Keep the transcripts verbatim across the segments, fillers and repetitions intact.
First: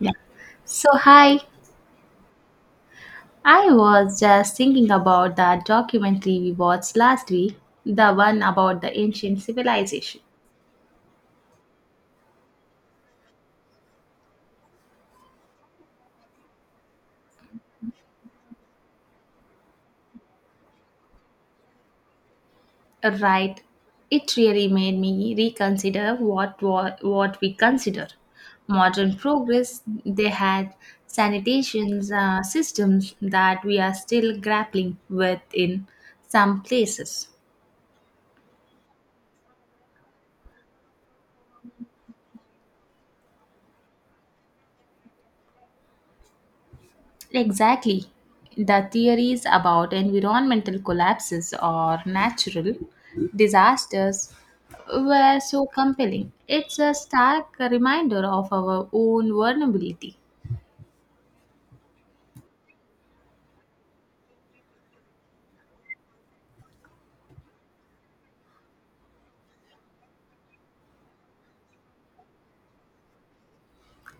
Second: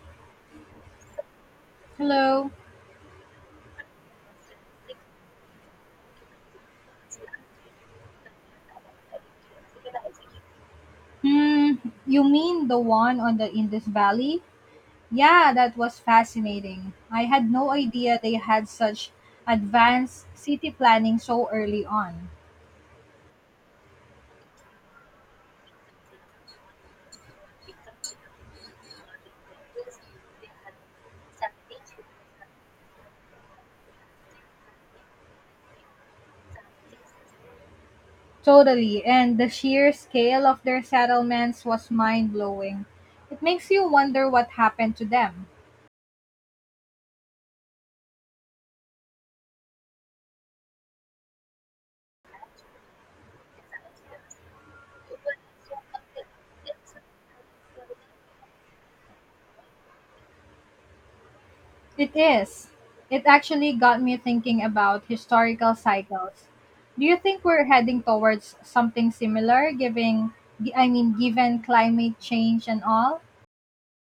Yeah. So, hi. Hello. I was just thinking about that documentary we watched last week, the one about the ancient civilization. Hmm, you mean the one on the Indus Valley? Yeah, that was fascinating. I had no idea they had such advanced city planning so early on. Right. It really made me reconsider what what, what we consider modern progress. They had sanitation uh, systems that we are still grappling with in some places. Totally, and the sheer scale of their settlements was mind blowing. It makes you wonder what happened to them. Exactly. The theories about environmental collapses or natural disasters were so compelling. It's a stark reminder of our own vulnerability. It is. It actually got me thinking about historical cycles. Do you think we're heading towards something similar giving I mean given climate change and all?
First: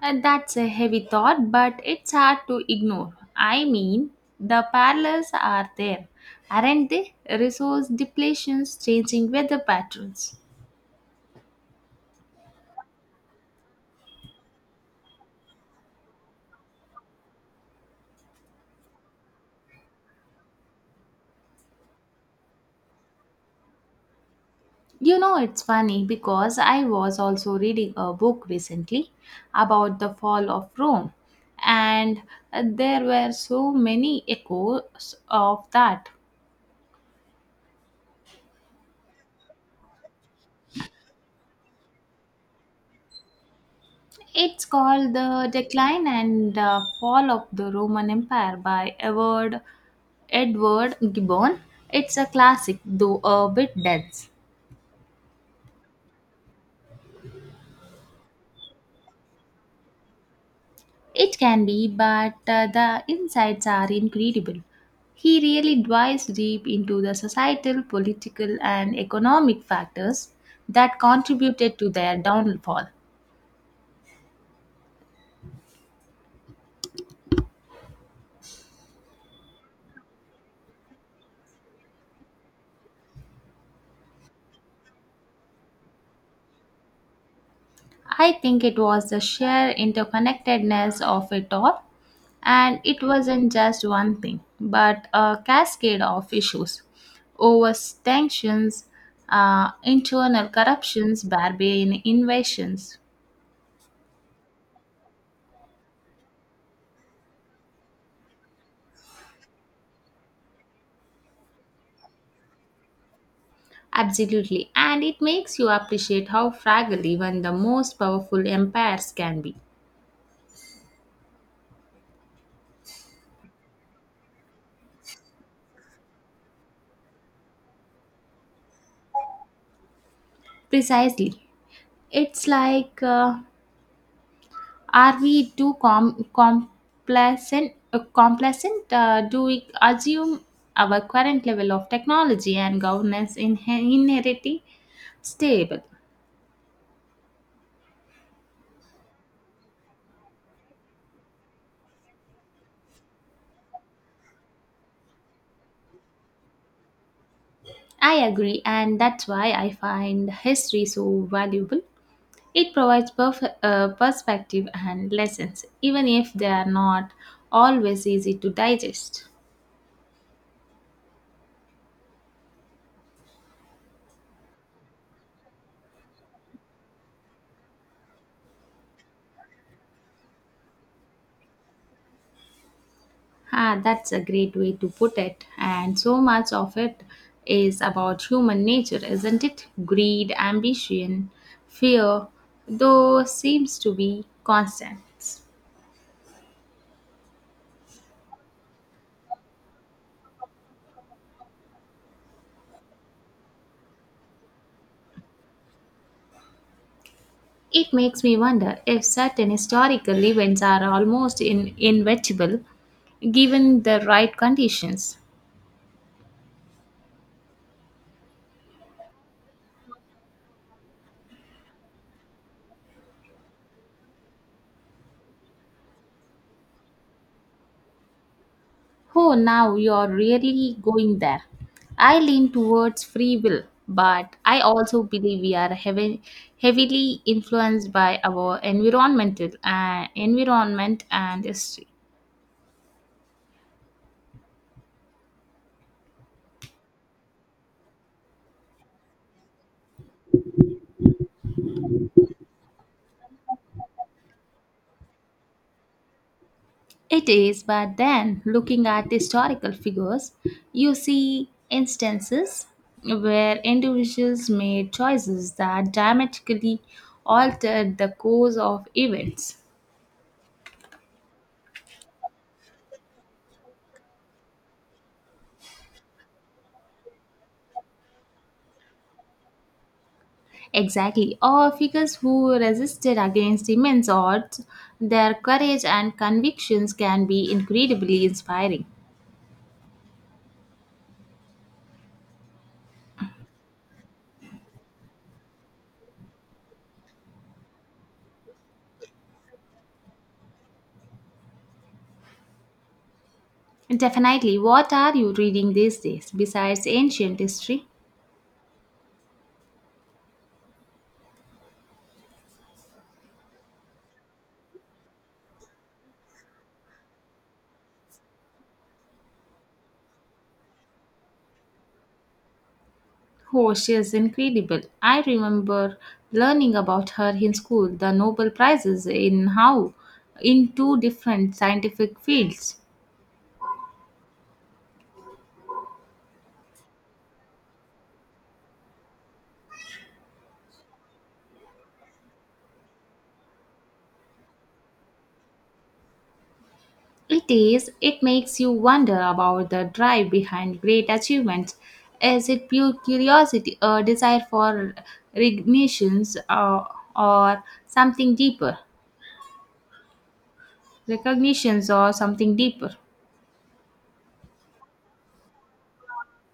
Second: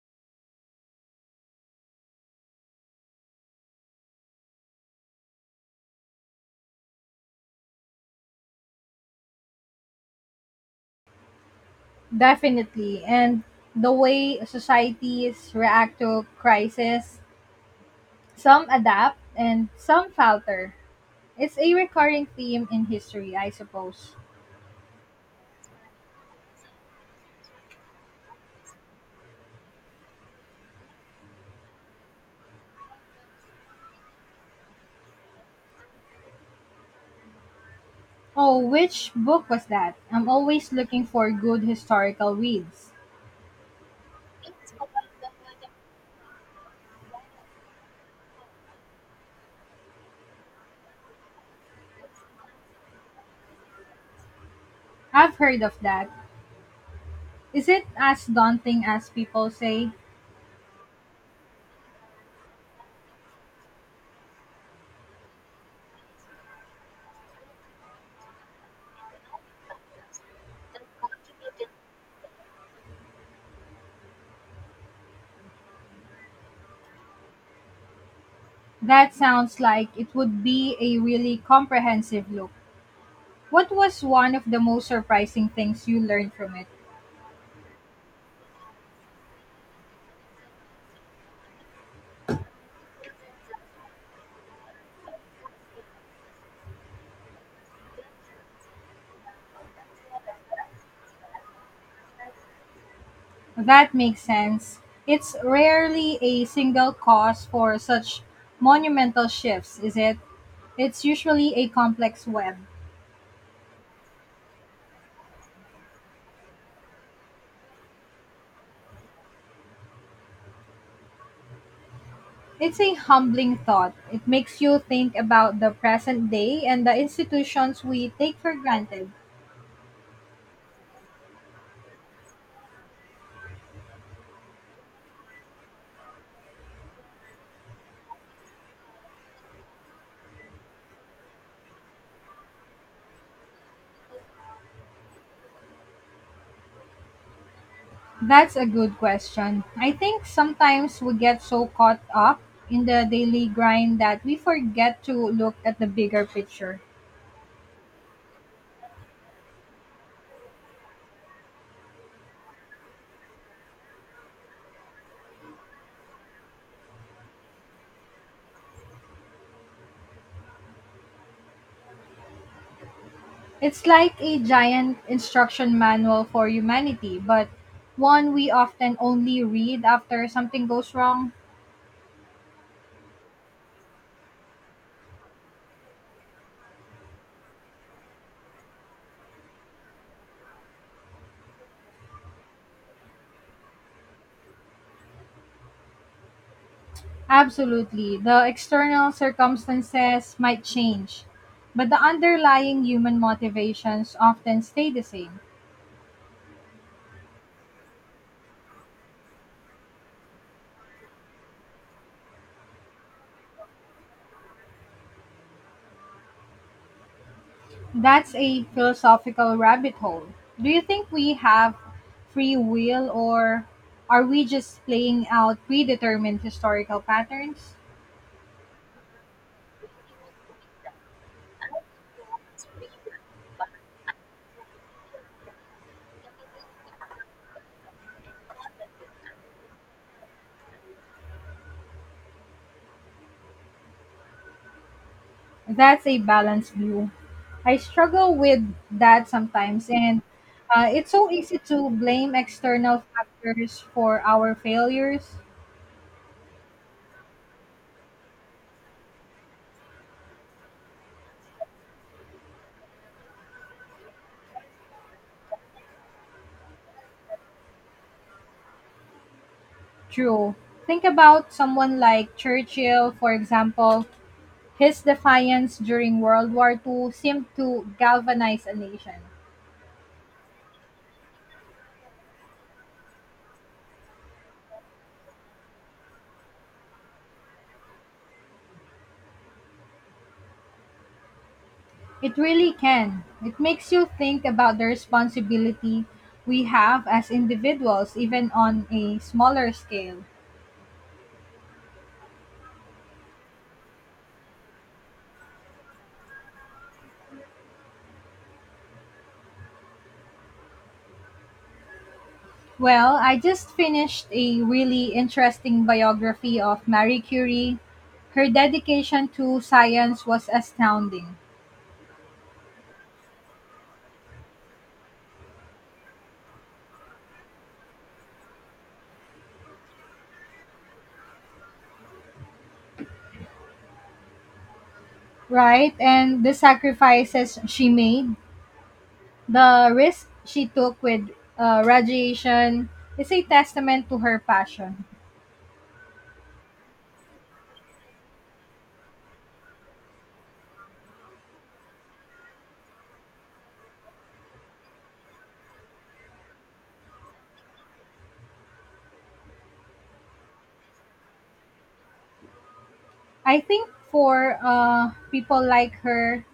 And that's a heavy thought, but it's hard to ignore. I mean, the parallels are there, aren't they? Resource depletions, changing weather patterns. Definitely. And the way societies react to crisis, some adapt and some falter. It's a recurring theme in history, I suppose. You know, it's funny because I was also reading a book recently about the fall of Rome, and uh, there were so many echoes of that. Oh, which book was that? I'm always looking for good historical reads. It's called The Decline and uh, Fall of the Roman Empire by Edward, Edward Gibbon. It's a classic, though a bit dense. I've heard of that. Is it as daunting as people say? It can be, but uh, the insights are incredible. He really dives deep into the societal, political, and economic factors that contributed to their downfall. That sounds like it would be a really comprehensive look. What was one of the most surprising things you learned from it? I think it was the sheer interconnectedness of it all, and it wasn't just one thing, but a cascade of issues overtensions, uh, internal corruptions, barbarian invasions. That makes sense. It's rarely a single cause for such monumental shifts, is it? It's usually a complex web. Absolutely, and it makes you appreciate how fragile even the most powerful empires can be. It's a humbling thought. It makes you think about the present day and the institutions we take for granted. Precisely. It's like, uh, are we too com- complacent? Uh, complacent? Uh, do we assume our current level of technology and governance in- inherently stable? That's a good question. I think sometimes we get so caught up in the daily grind that we forget to look at the bigger picture. I agree, and that's why I find history so valuable. It provides perf- uh, perspective and lessons, even if they are not always easy to digest. It's like a giant instruction manual for humanity, but one we often only read after something goes wrong. Ah, that's a great way to put it. And so much of it is about human nature, isn't it? Greed, ambition, fear, though seems to be constants. Absolutely, the external circumstances might change, but the underlying human motivations often stay the same. It makes me wonder if certain historical events are almost in- inevitable given the right conditions. That's a philosophical rabbit hole. Do you think we have free will or are we just playing out predetermined historical patterns? Oh, now you're really going there. I lean towards free will, but I also believe we are heavy, heavily influenced by our environmental uh, environment and history. That's a balanced view. I struggle with that sometimes, and uh, it's so easy to blame external factors for our failures. It is, but then looking at historical figures, you see instances where individuals made choices that dramatically altered the course of events. True. Think about someone like Churchill, for example. His defiance during World War Two seemed to galvanize a nation. Exactly. Or figures who resisted against immense odds, their courage and convictions can be incredibly inspiring. It really can. It makes you think about the responsibility we have as individuals, even on a smaller scale. Definitely. What are you reading these days besides ancient history? Well, I just finished a really interesting biography of Marie Curie. Her dedication to science was astounding, Oh, she is incredible. I remember learning about her in school, the Nobel Prizes in how in two different scientific fields. right? And the sacrifices she made, the risk she took with uh, radiation, is a testament to her passion. It is, it makes you wonder about the drive behind great achievements. Is it pure curiosity, a desire for recognitions, or, or something deeper? Recognitions or something deeper. I think for uh, people like her,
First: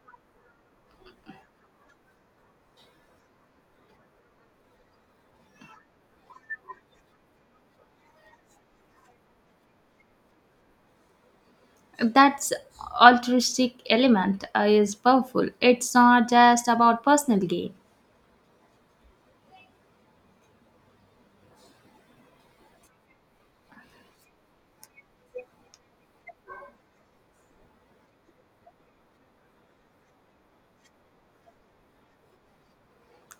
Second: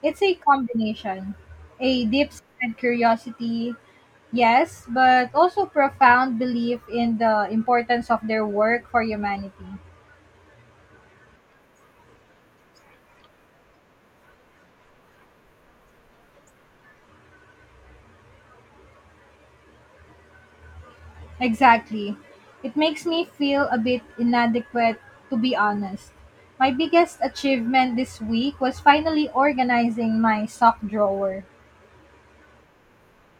it's a combination, a deep-seated curiosity, yes, but also profound belief in the importance of their work for humanity. That's altruistic element uh, is powerful. It's not just about personal gain. Exactly. It makes me feel a bit inadequate, to be honest. My biggest achievement this week was finally organizing my sock drawer.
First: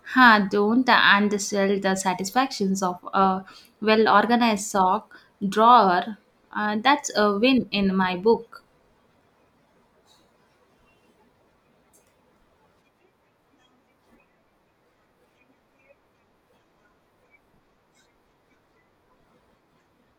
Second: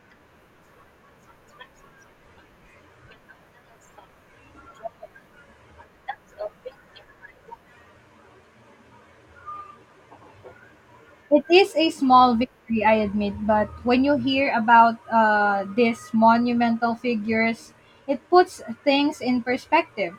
Huh, don't undersell the satisfactions of a well organized sock drawer. Uh, that's a win in my book. It is a small victory, I admit, but when you hear about uh, these monumental figures, it puts things in perspective.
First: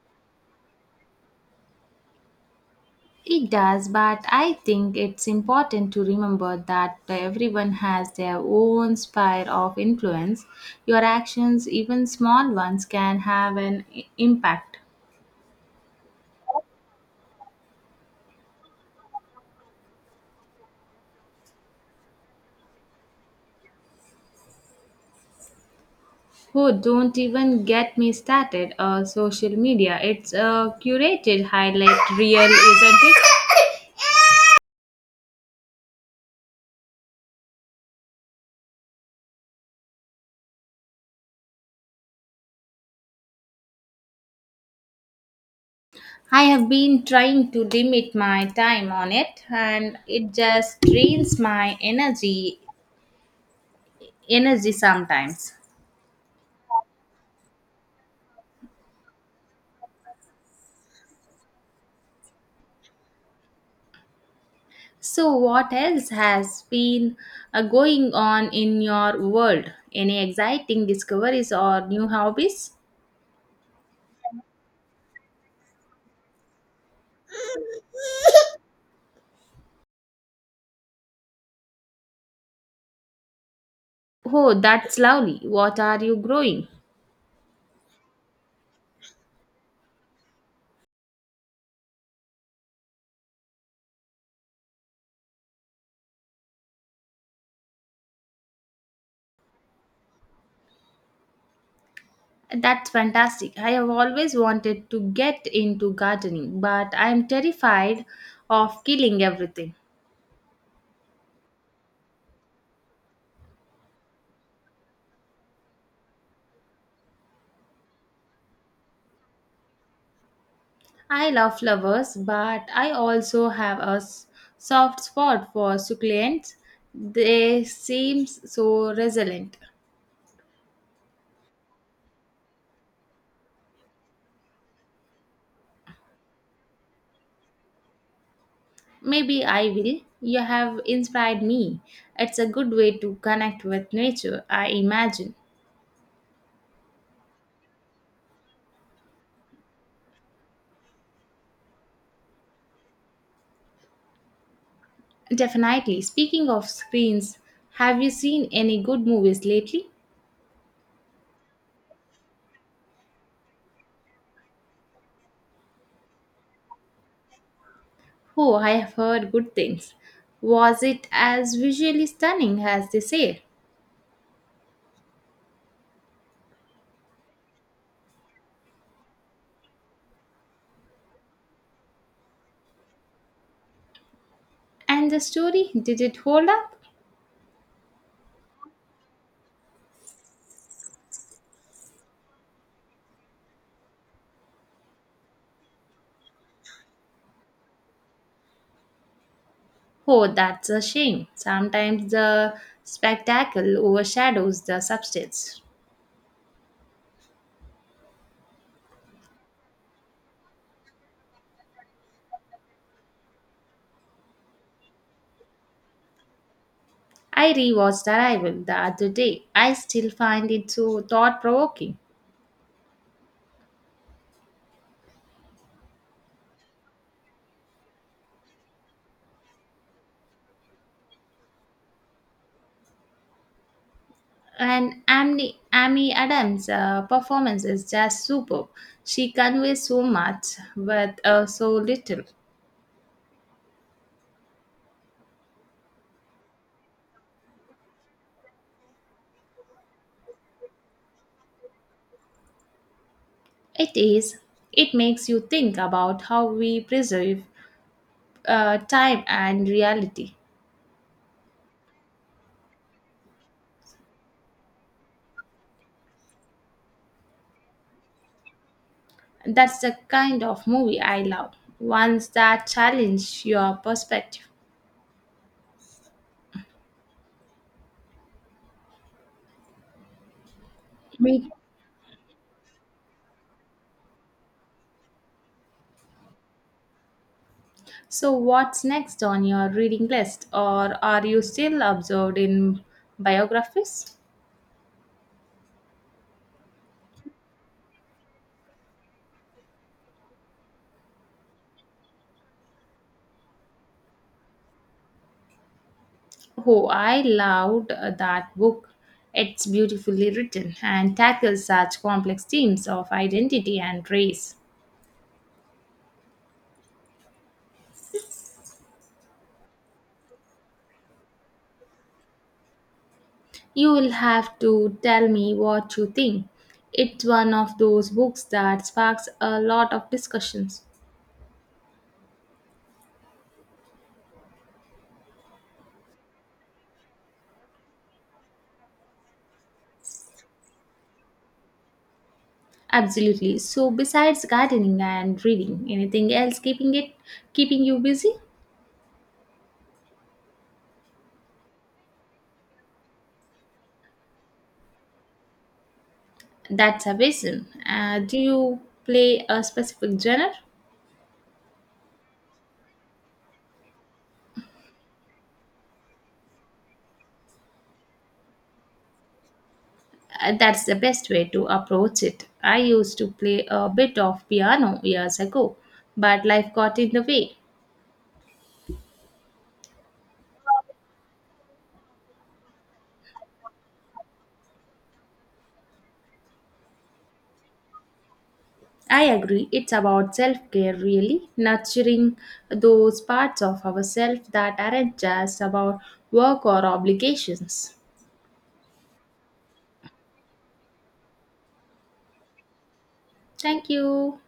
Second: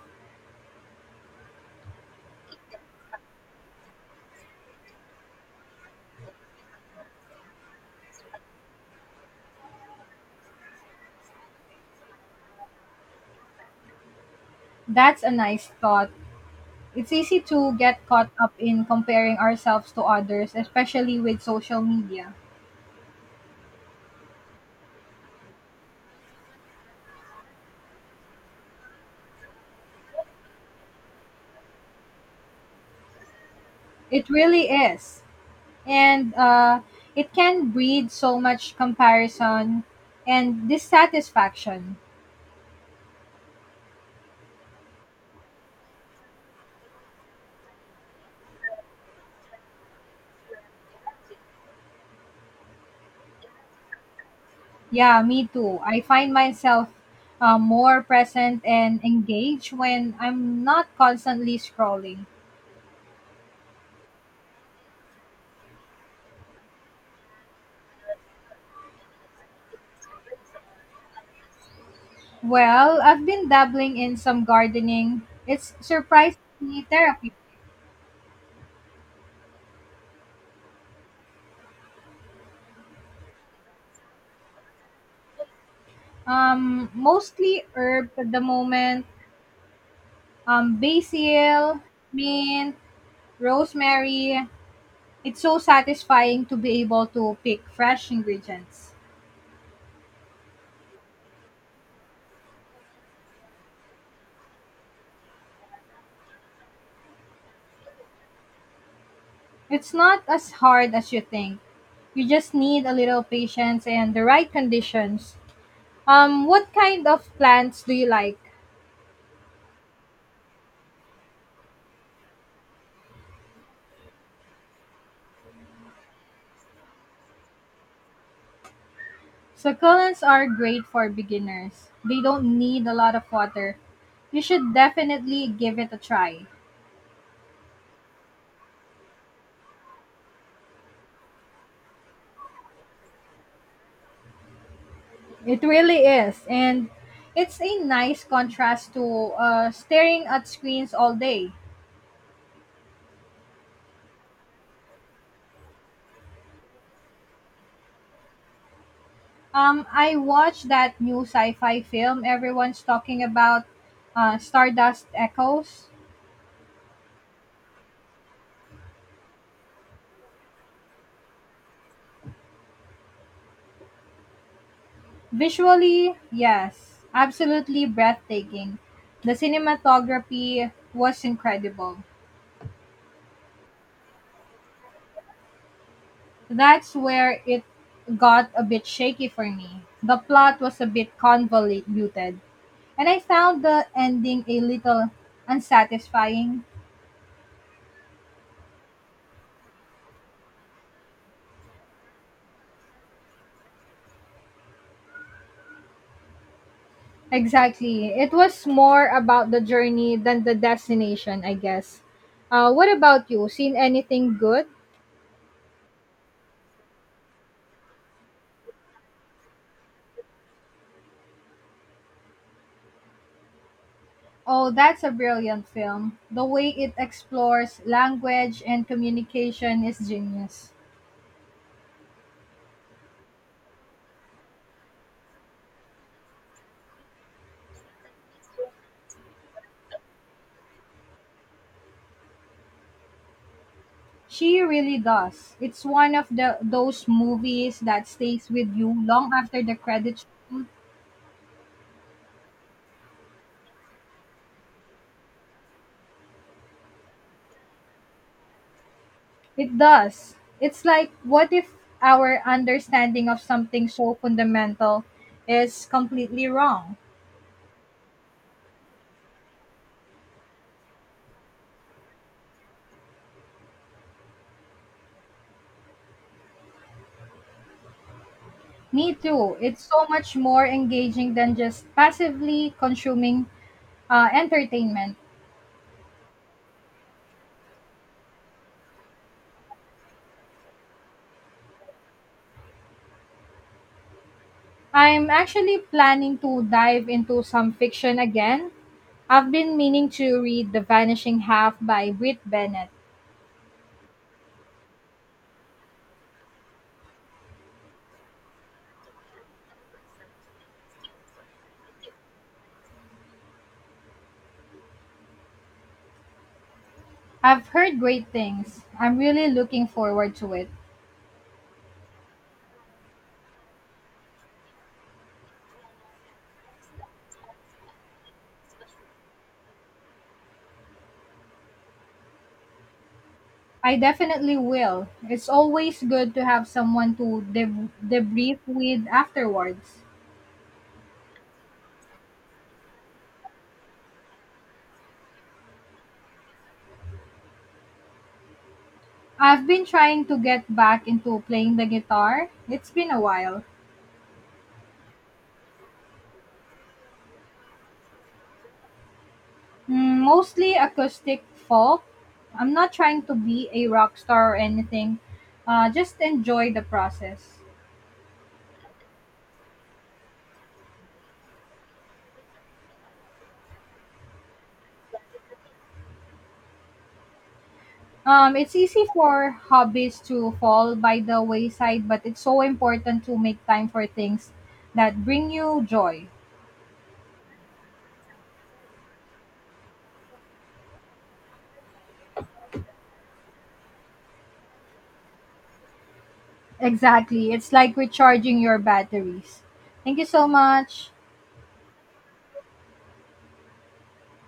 It does, but I think it's important to remember that everyone has their own sphere of influence. Your actions, even small ones, can have an i- impact. That's a nice thought. It's easy to get caught up in comparing ourselves to others, especially with social media. Who don't even get me started on social media. It's a curated highlight reel, isn't it? It really is. And uh, it can breed so much comparison and dissatisfaction. I have been trying to limit my time on it and it just drains my energy energy Yeah, me sometimes. too. I find myself uh, more present and engaged when I'm not constantly scrolling. So, what else has been uh, going on in your world? Any exciting discoveries or new hobbies? Well, I've been dabbling in some gardening. It's surprisingly therapeutic. Oh, that's lovely. What are you growing? Um, mostly herb at the moment. Um, basil, mint, rosemary. It's so satisfying to be able to pick fresh ingredients. That's fantastic. I have always wanted to get into gardening, but I am terrified of killing everything. It's not as hard as you think. You just need a little patience and the right conditions. Um, what kind of plants do you like? I love flowers, but I also have a s- soft spot for succulents. They seem so resilient. Succulents are great for beginners. They don't need a lot of water. You should definitely give it a try. Maybe I will. You have inspired me. It's a good way to connect with nature, I imagine. It really is. And it's a nice contrast to uh, staring at screens all day. Definitely. Speaking of screens, have you seen any good movies lately? Um, I watched that new sci fi film everyone's talking about, uh, Stardust Echoes. Oh, I have heard good things. Was it as visually stunning as they say? Visually, yes, absolutely breathtaking. The cinematography was incredible. And the story, did it hold up? That's where it got a bit shaky for me. The plot was a bit convoluted, and I found the ending a little unsatisfying. Oh, that's a shame. Sometimes the spectacle overshadows the substance. Exactly. It was more about the journey than the destination, I guess. Uh, what about you? Seen anything good? I rewatched Arrival the other day. I still find it so thought provoking. Oh, that's a brilliant film. The way it explores language and communication is genius. And Amy, Amy Adams' uh, performance is just superb. She conveys so much with uh, so little. She really does. It's one of the those movies that stays with you long after the credits. It is. It makes you think about how we preserve uh, time and It reality. does. It's like, what if our understanding of something so fundamental is completely wrong? That's the kind of movie I love. Ones that challenge your perspective. Me too. It's so much more engaging Me. than just passively consuming uh, entertainment. So, what's next on your reading list, or are you still absorbed in biographies? I'm actually planning to dive into some fiction again. I've been meaning to read The Vanishing Half by Britt Bennett. Oh, I loved uh, that book. It's beautifully written and tackles such complex themes of identity and race. I've heard great things. I'm really looking forward to it. You will have to tell me what you think. It's one of those books that sparks a lot of discussions. I definitely will. It's always good to have someone to deb- debrief with afterwards. Absolutely. So besides gardening and reading, anything else keeping it keeping you busy? I've been trying to get back into playing the guitar. It's been a while. That's amazing. Uh, do you play a specific Mm, genre? mostly acoustic folk. I'm not trying to be a rock star or anything. Uh, just enjoy the process. Uh, That's the best way to approach it. I used to play a bit of piano years ago, but life got in the way. Um, it's easy for hobbies to fall by the wayside, but it's so important to make time for things that bring you joy. I agree, it's about self care, really, nurturing those parts of ourselves that aren't just about work or Exactly. It's obligations. like recharging your batteries. Thank you so much. Thank you.